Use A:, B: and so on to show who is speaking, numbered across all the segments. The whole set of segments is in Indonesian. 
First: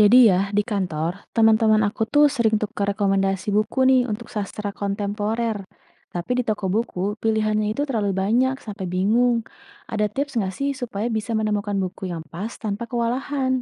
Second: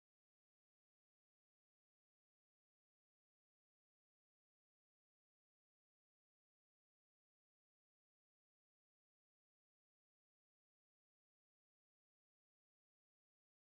A: Jadi ya, di kantor, teman-teman aku tuh sering tukar rekomendasi buku nih untuk sastra kontemporer. Tapi di toko buku, pilihannya itu terlalu banyak sampai bingung. Ada tips nggak sih supaya bisa menemukan buku yang pas tanpa kewalahan?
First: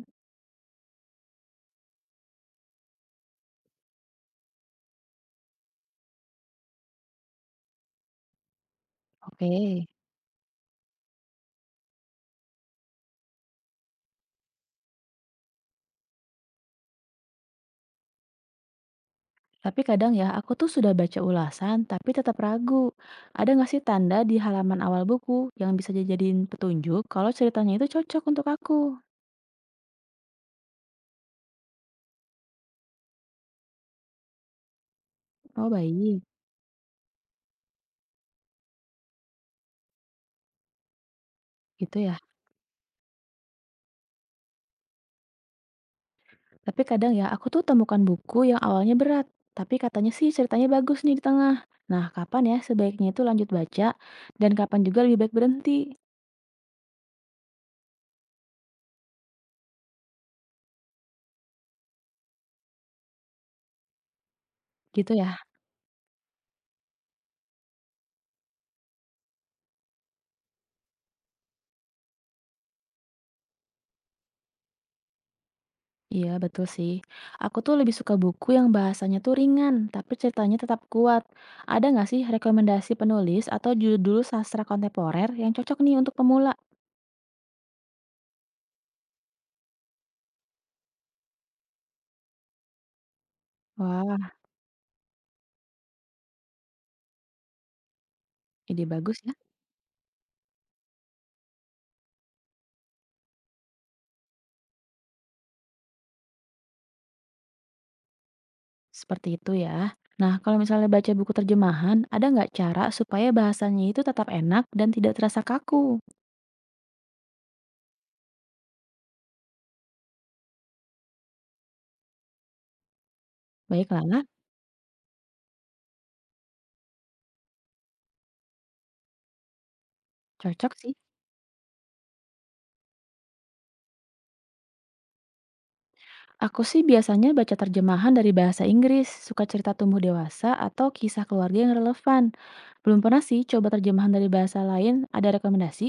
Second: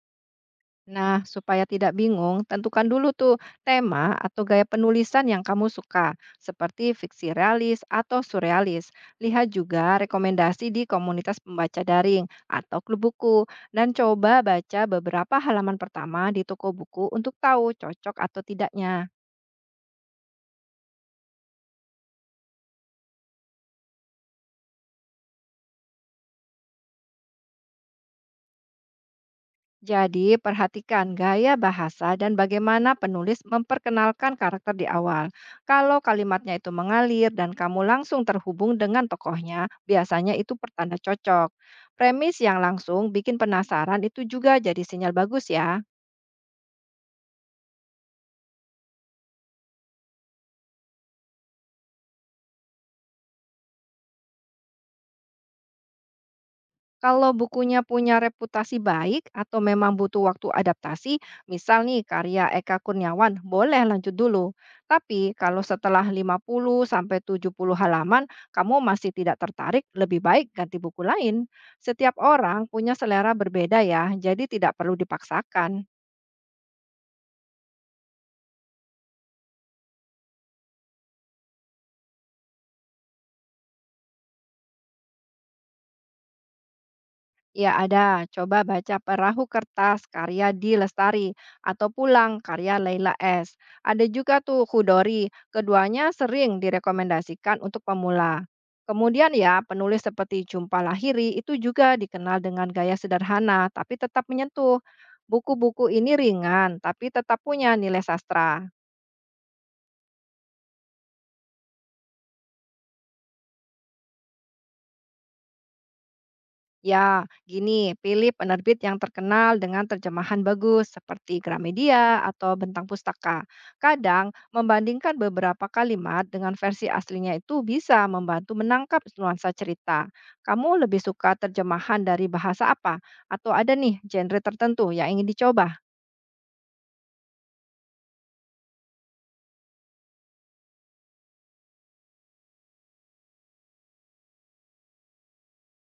B: Nah, supaya tidak bingung, tentukan dulu tuh tema atau gaya penulisan yang kamu suka, seperti fiksi realis atau surrealis. Lihat juga
A: Oke.
B: rekomendasi di komunitas pembaca daring atau klub buku, dan coba baca beberapa halaman pertama di toko buku untuk tahu cocok atau tidaknya.
A: Tapi kadang ya, aku tuh sudah baca ulasan, tapi tetap ragu. Ada nggak sih tanda di halaman awal buku yang bisa dijadiin petunjuk kalau ceritanya itu cocok untuk aku?
B: Jadi, perhatikan gaya bahasa dan bagaimana penulis memperkenalkan karakter di awal.
A: Oh
B: Kalau
A: baik,
B: kalimatnya itu mengalir dan kamu langsung terhubung dengan tokohnya, biasanya itu pertanda cocok.
A: gitu ya.
B: Premis yang langsung bikin penasaran itu juga jadi sinyal bagus ya.
A: Tapi kadang ya, aku tuh temukan buku yang awalnya berat, tapi katanya sih ceritanya bagus nih di tengah. Nah, kapan ya sebaiknya itu lanjut baca, dan kapan juga lebih baik berhenti?
B: Kalau bukunya punya reputasi baik atau memang butuh waktu adaptasi, misal nih karya Eka Kurniawan, boleh lanjut dulu.
A: Gitu
B: Tapi
A: ya?
B: kalau setelah 50 sampai 70 halaman kamu masih tidak tertarik, lebih baik ganti buku lain. Setiap orang punya selera berbeda ya, jadi tidak perlu dipaksakan.
A: Iya, betul sih. Aku tuh lebih suka buku yang bahasanya tuh ringan, tapi ceritanya tetap kuat. Ada nggak sih rekomendasi penulis atau judul sastra kontemporer yang cocok nih untuk pemula?
B: Ya ada, coba baca Perahu Kertas karya Di Lestari atau Pulang karya Leila S. Ada
A: Wah,
B: juga tuh Kudori, keduanya sering direkomendasikan untuk pemula.
A: ide bagus
B: Kemudian
A: ya.
B: ya, penulis seperti Jumpa Lahiri itu juga dikenal dengan gaya sederhana tapi tetap menyentuh. Buku-buku ini ringan tapi tetap punya nilai sastra.
A: Seperti itu ya. Nah, kalau misalnya baca buku terjemahan, ada nggak cara supaya bahasanya itu tetap enak dan tidak terasa kaku?
B: Ya, gini, pilih penerbit yang terkenal dengan terjemahan bagus seperti Gramedia atau Bentang Pustaka.
A: Baiklah,
B: Kadang, membandingkan beberapa kalimat dengan versi aslinya itu bisa membantu menangkap nuansa cerita.
A: cocok
B: Kamu
A: sih.
B: lebih suka terjemahan dari bahasa apa? Atau ada nih genre tertentu yang ingin dicoba?
A: Aku sih biasanya baca terjemahan dari bahasa Inggris, suka cerita tumbuh dewasa atau kisah keluarga yang relevan. Belum pernah sih coba terjemahan dari bahasa lain, ada rekomendasi?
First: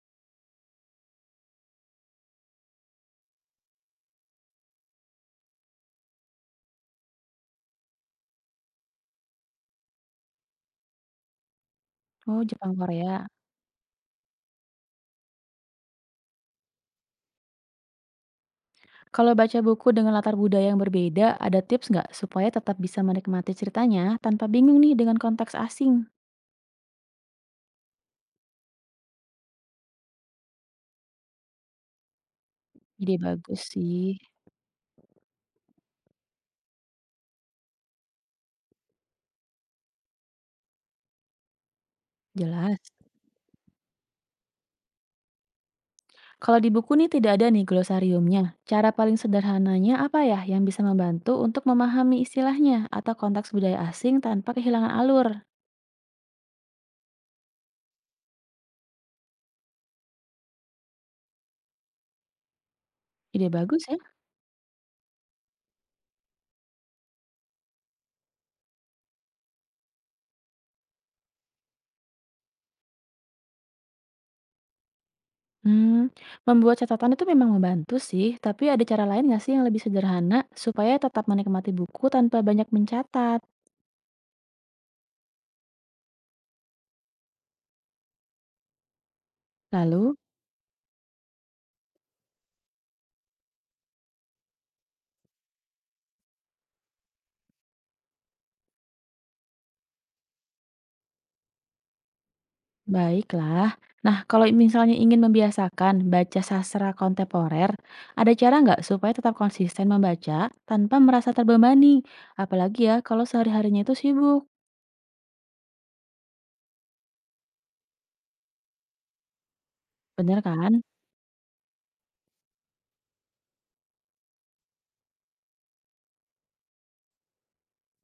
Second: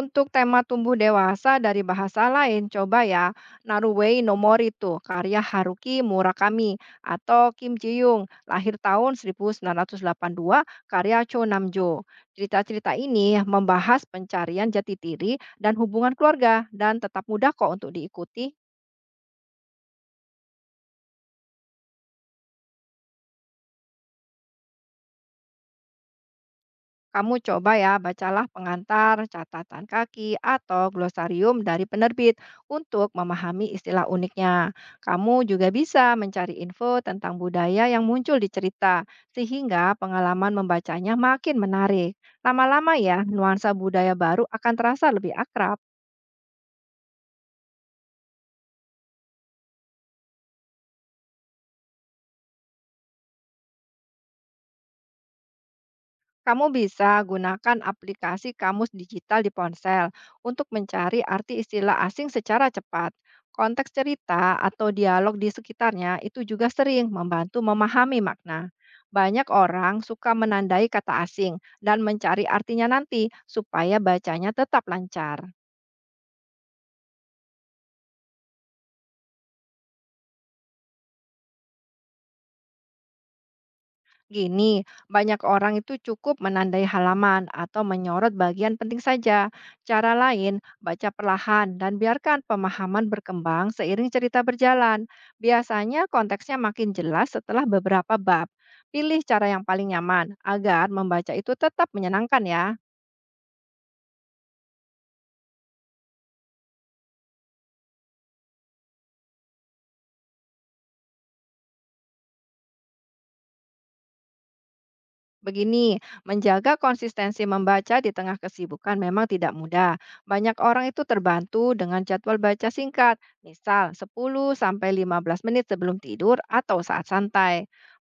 B: Untuk tema tumbuh dewasa dari bahasa lain, coba ya Naruwei no Mori tuh, karya Haruki Murakami atau Kim Ji Young, lahir tahun 1982, karya Cho Namjo.
A: Oh, Jepang
B: Cerita-cerita
A: Korea.
B: ini membahas pencarian jati diri dan hubungan keluarga dan tetap mudah kok untuk diikuti.
A: Kalau baca buku dengan latar budaya yang berbeda, ada tips nggak supaya tetap bisa menikmati ceritanya tanpa bingung nih dengan konteks asing?
B: Kamu coba ya, bacalah pengantar, catatan kaki, atau glosarium dari penerbit untuk
A: Ide bagus
B: memahami istilah
A: sih,
B: uniknya. Kamu juga bisa mencari info tentang budaya yang muncul di cerita, sehingga pengalaman membacanya makin menarik.
A: jelas.
B: Lama-lama ya, nuansa budaya baru akan terasa lebih akrab.
A: Kalau di buku nih tidak ada nih glosariumnya. Cara paling sederhananya apa ya yang bisa membantu untuk memahami istilahnya atau konteks budaya asing tanpa kehilangan alur?
B: Kamu bisa gunakan aplikasi kamus digital di ponsel untuk mencari arti istilah asing secara cepat.
A: Ide bagus
B: Konteks
A: ya.
B: cerita atau dialog di sekitarnya itu juga sering membantu memahami makna. Banyak orang suka menandai kata asing dan mencari artinya nanti supaya bacanya tetap lancar.
A: Hmm, membuat catatan itu memang membantu sih, tapi ada cara lain nggak sih yang lebih sederhana supaya tetap menikmati buku tanpa banyak mencatat?
B: Gini, banyak orang itu cukup menandai halaman atau menyorot bagian penting saja. Cara
A: Lalu?
B: lain, baca perlahan dan biarkan pemahaman berkembang seiring cerita berjalan. Biasanya konteksnya makin jelas setelah beberapa bab. Pilih cara yang paling nyaman agar membaca itu tetap menyenangkan ya.
A: Baiklah. Nah, kalau misalnya ingin membiasakan baca sastra kontemporer, ada cara nggak supaya tetap konsisten membaca tanpa merasa terbebani? Apalagi ya kalau sehari-harinya itu sibuk.
B: Begini, menjaga konsistensi membaca di tengah kesibukan memang tidak mudah.
A: Bener
B: Banyak
A: kan?
B: orang itu terbantu dengan jadwal baca singkat, misal 10-15 menit sebelum tidur atau saat santai.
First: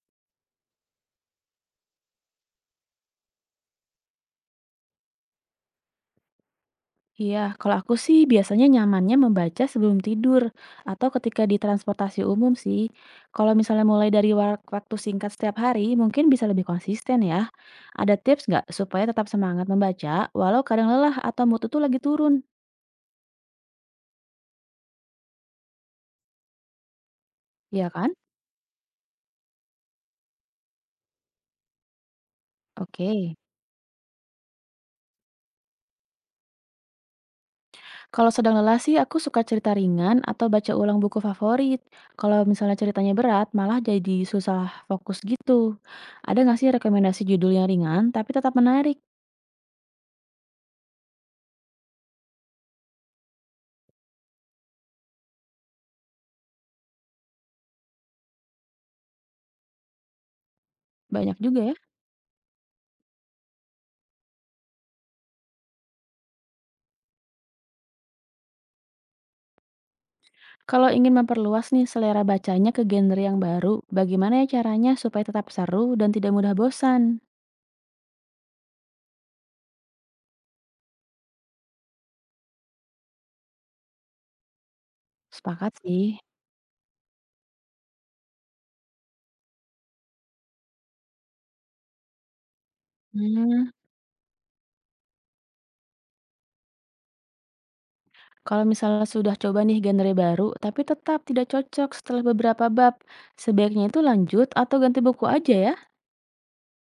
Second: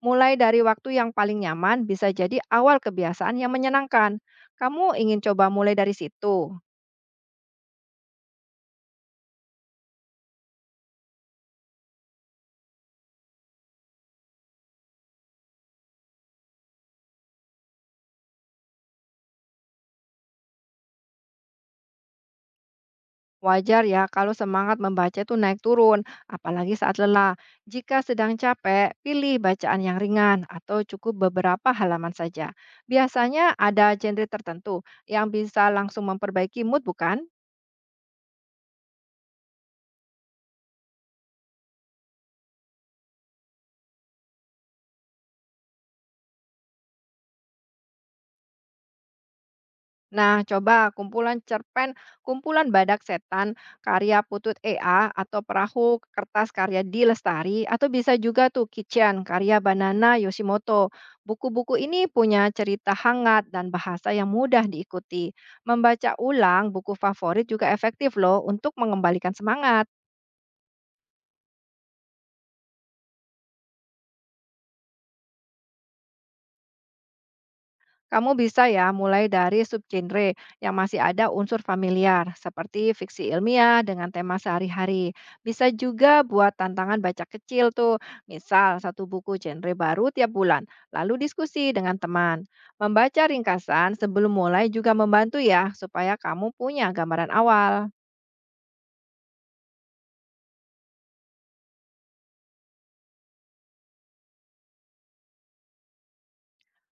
B: Mulai dari waktu yang paling nyaman bisa jadi awal kebiasaan yang menyenangkan. Kamu ingin coba mulai dari situ?
A: Iya, kalau aku sih biasanya nyamannya membaca sebelum tidur atau ketika di transportasi umum sih. Kalau misalnya mulai dari waktu singkat setiap hari, mungkin bisa lebih konsisten ya. Ada tips nggak supaya tetap semangat membaca walau kadang lelah atau mood itu lagi turun?
B: Wajar ya kalau semangat membaca itu naik turun, apalagi saat lelah.
A: Iya
B: Jika
A: kan?
B: sedang capek, pilih bacaan yang ringan atau cukup beberapa halaman saja.
A: Oke.
B: Biasanya ada genre tertentu yang bisa langsung memperbaiki mood bukan?
A: Kalau sedang lelah sih aku suka cerita ringan atau baca ulang buku favorit. Kalau misalnya ceritanya berat, malah jadi susah fokus gitu. Ada nggak sih rekomendasi judul yang ringan tapi tetap menarik?
B: Nah, coba kumpulan cerpen, kumpulan Badak Setan, karya Putut EA atau Perahu Kertas karya Di Lestari atau bisa juga tuh Kitchen karya Banana Yoshimoto.
A: Banyak juga ya.
B: Buku-buku ini punya cerita hangat dan bahasa yang mudah diikuti. Membaca ulang buku favorit juga efektif loh untuk mengembalikan semangat.
A: Kalau ingin memperluas nih selera bacanya ke genre yang baru, bagaimana ya caranya supaya tetap seru dan tidak mudah bosan?
B: Kamu bisa ya mulai dari subgenre yang masih ada unsur familiar, seperti fiksi ilmiah dengan tema sehari-hari. Bisa
A: Sepakat sih.
B: juga buat tantangan baca kecil tuh, misal satu buku genre baru tiap bulan, lalu diskusi dengan teman. Membaca
A: Hmm.
B: ringkasan sebelum mulai juga membantu ya, supaya kamu punya gambaran awal.
A: Kalau misalnya sudah coba nih genre baru, tapi tetap tidak cocok setelah beberapa bab, sebaiknya itu lanjut atau ganti buku aja ya?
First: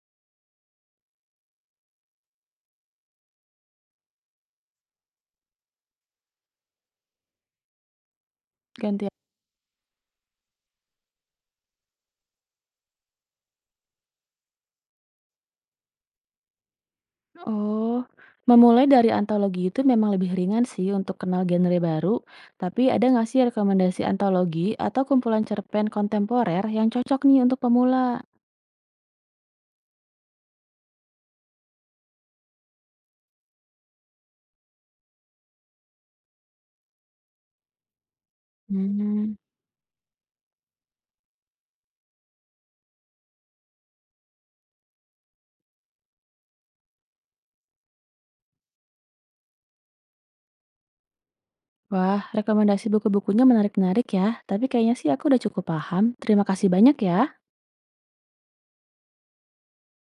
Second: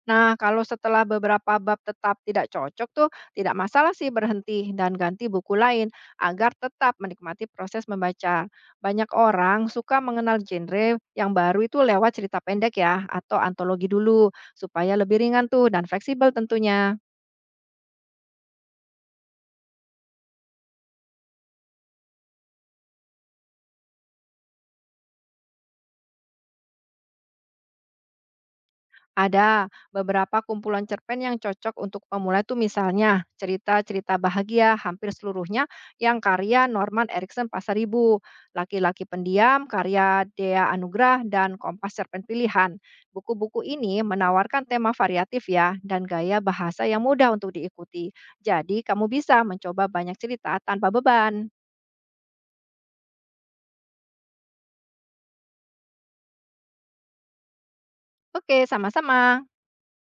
B: Nah, kalau setelah beberapa bab tetap tidak cocok tuh, tidak masalah sih berhenti dan ganti buku lain agar tetap menikmati proses membaca.
A: Ganti.
B: Banyak orang suka mengenal genre yang baru itu lewat cerita pendek ya atau antologi dulu supaya lebih ringan tuh dan fleksibel tentunya.
A: Oh, memulai dari antologi itu memang lebih ringan sih untuk kenal genre baru, tapi ada nggak sih rekomendasi antologi atau kumpulan cerpen kontemporer yang cocok nih untuk pemula?
B: Ada beberapa kumpulan cerpen yang cocok untuk pemula itu misalnya cerita-cerita bahagia hampir seluruhnya yang karya Norman Erickson Pasaribu, Laki-laki
A: Hmm.
B: Pendiam, karya Dea Anugrah, dan Kompas Cerpen Pilihan. Buku-buku ini menawarkan tema variatif ya dan gaya bahasa yang mudah untuk diikuti. Jadi kamu bisa mencoba banyak cerita tanpa beban.
A: Wah, rekomendasi buku-bukunya menarik-menarik ya, tapi kayaknya sih aku udah cukup paham. Terima kasih banyak ya.
B: Oke, sama-sama.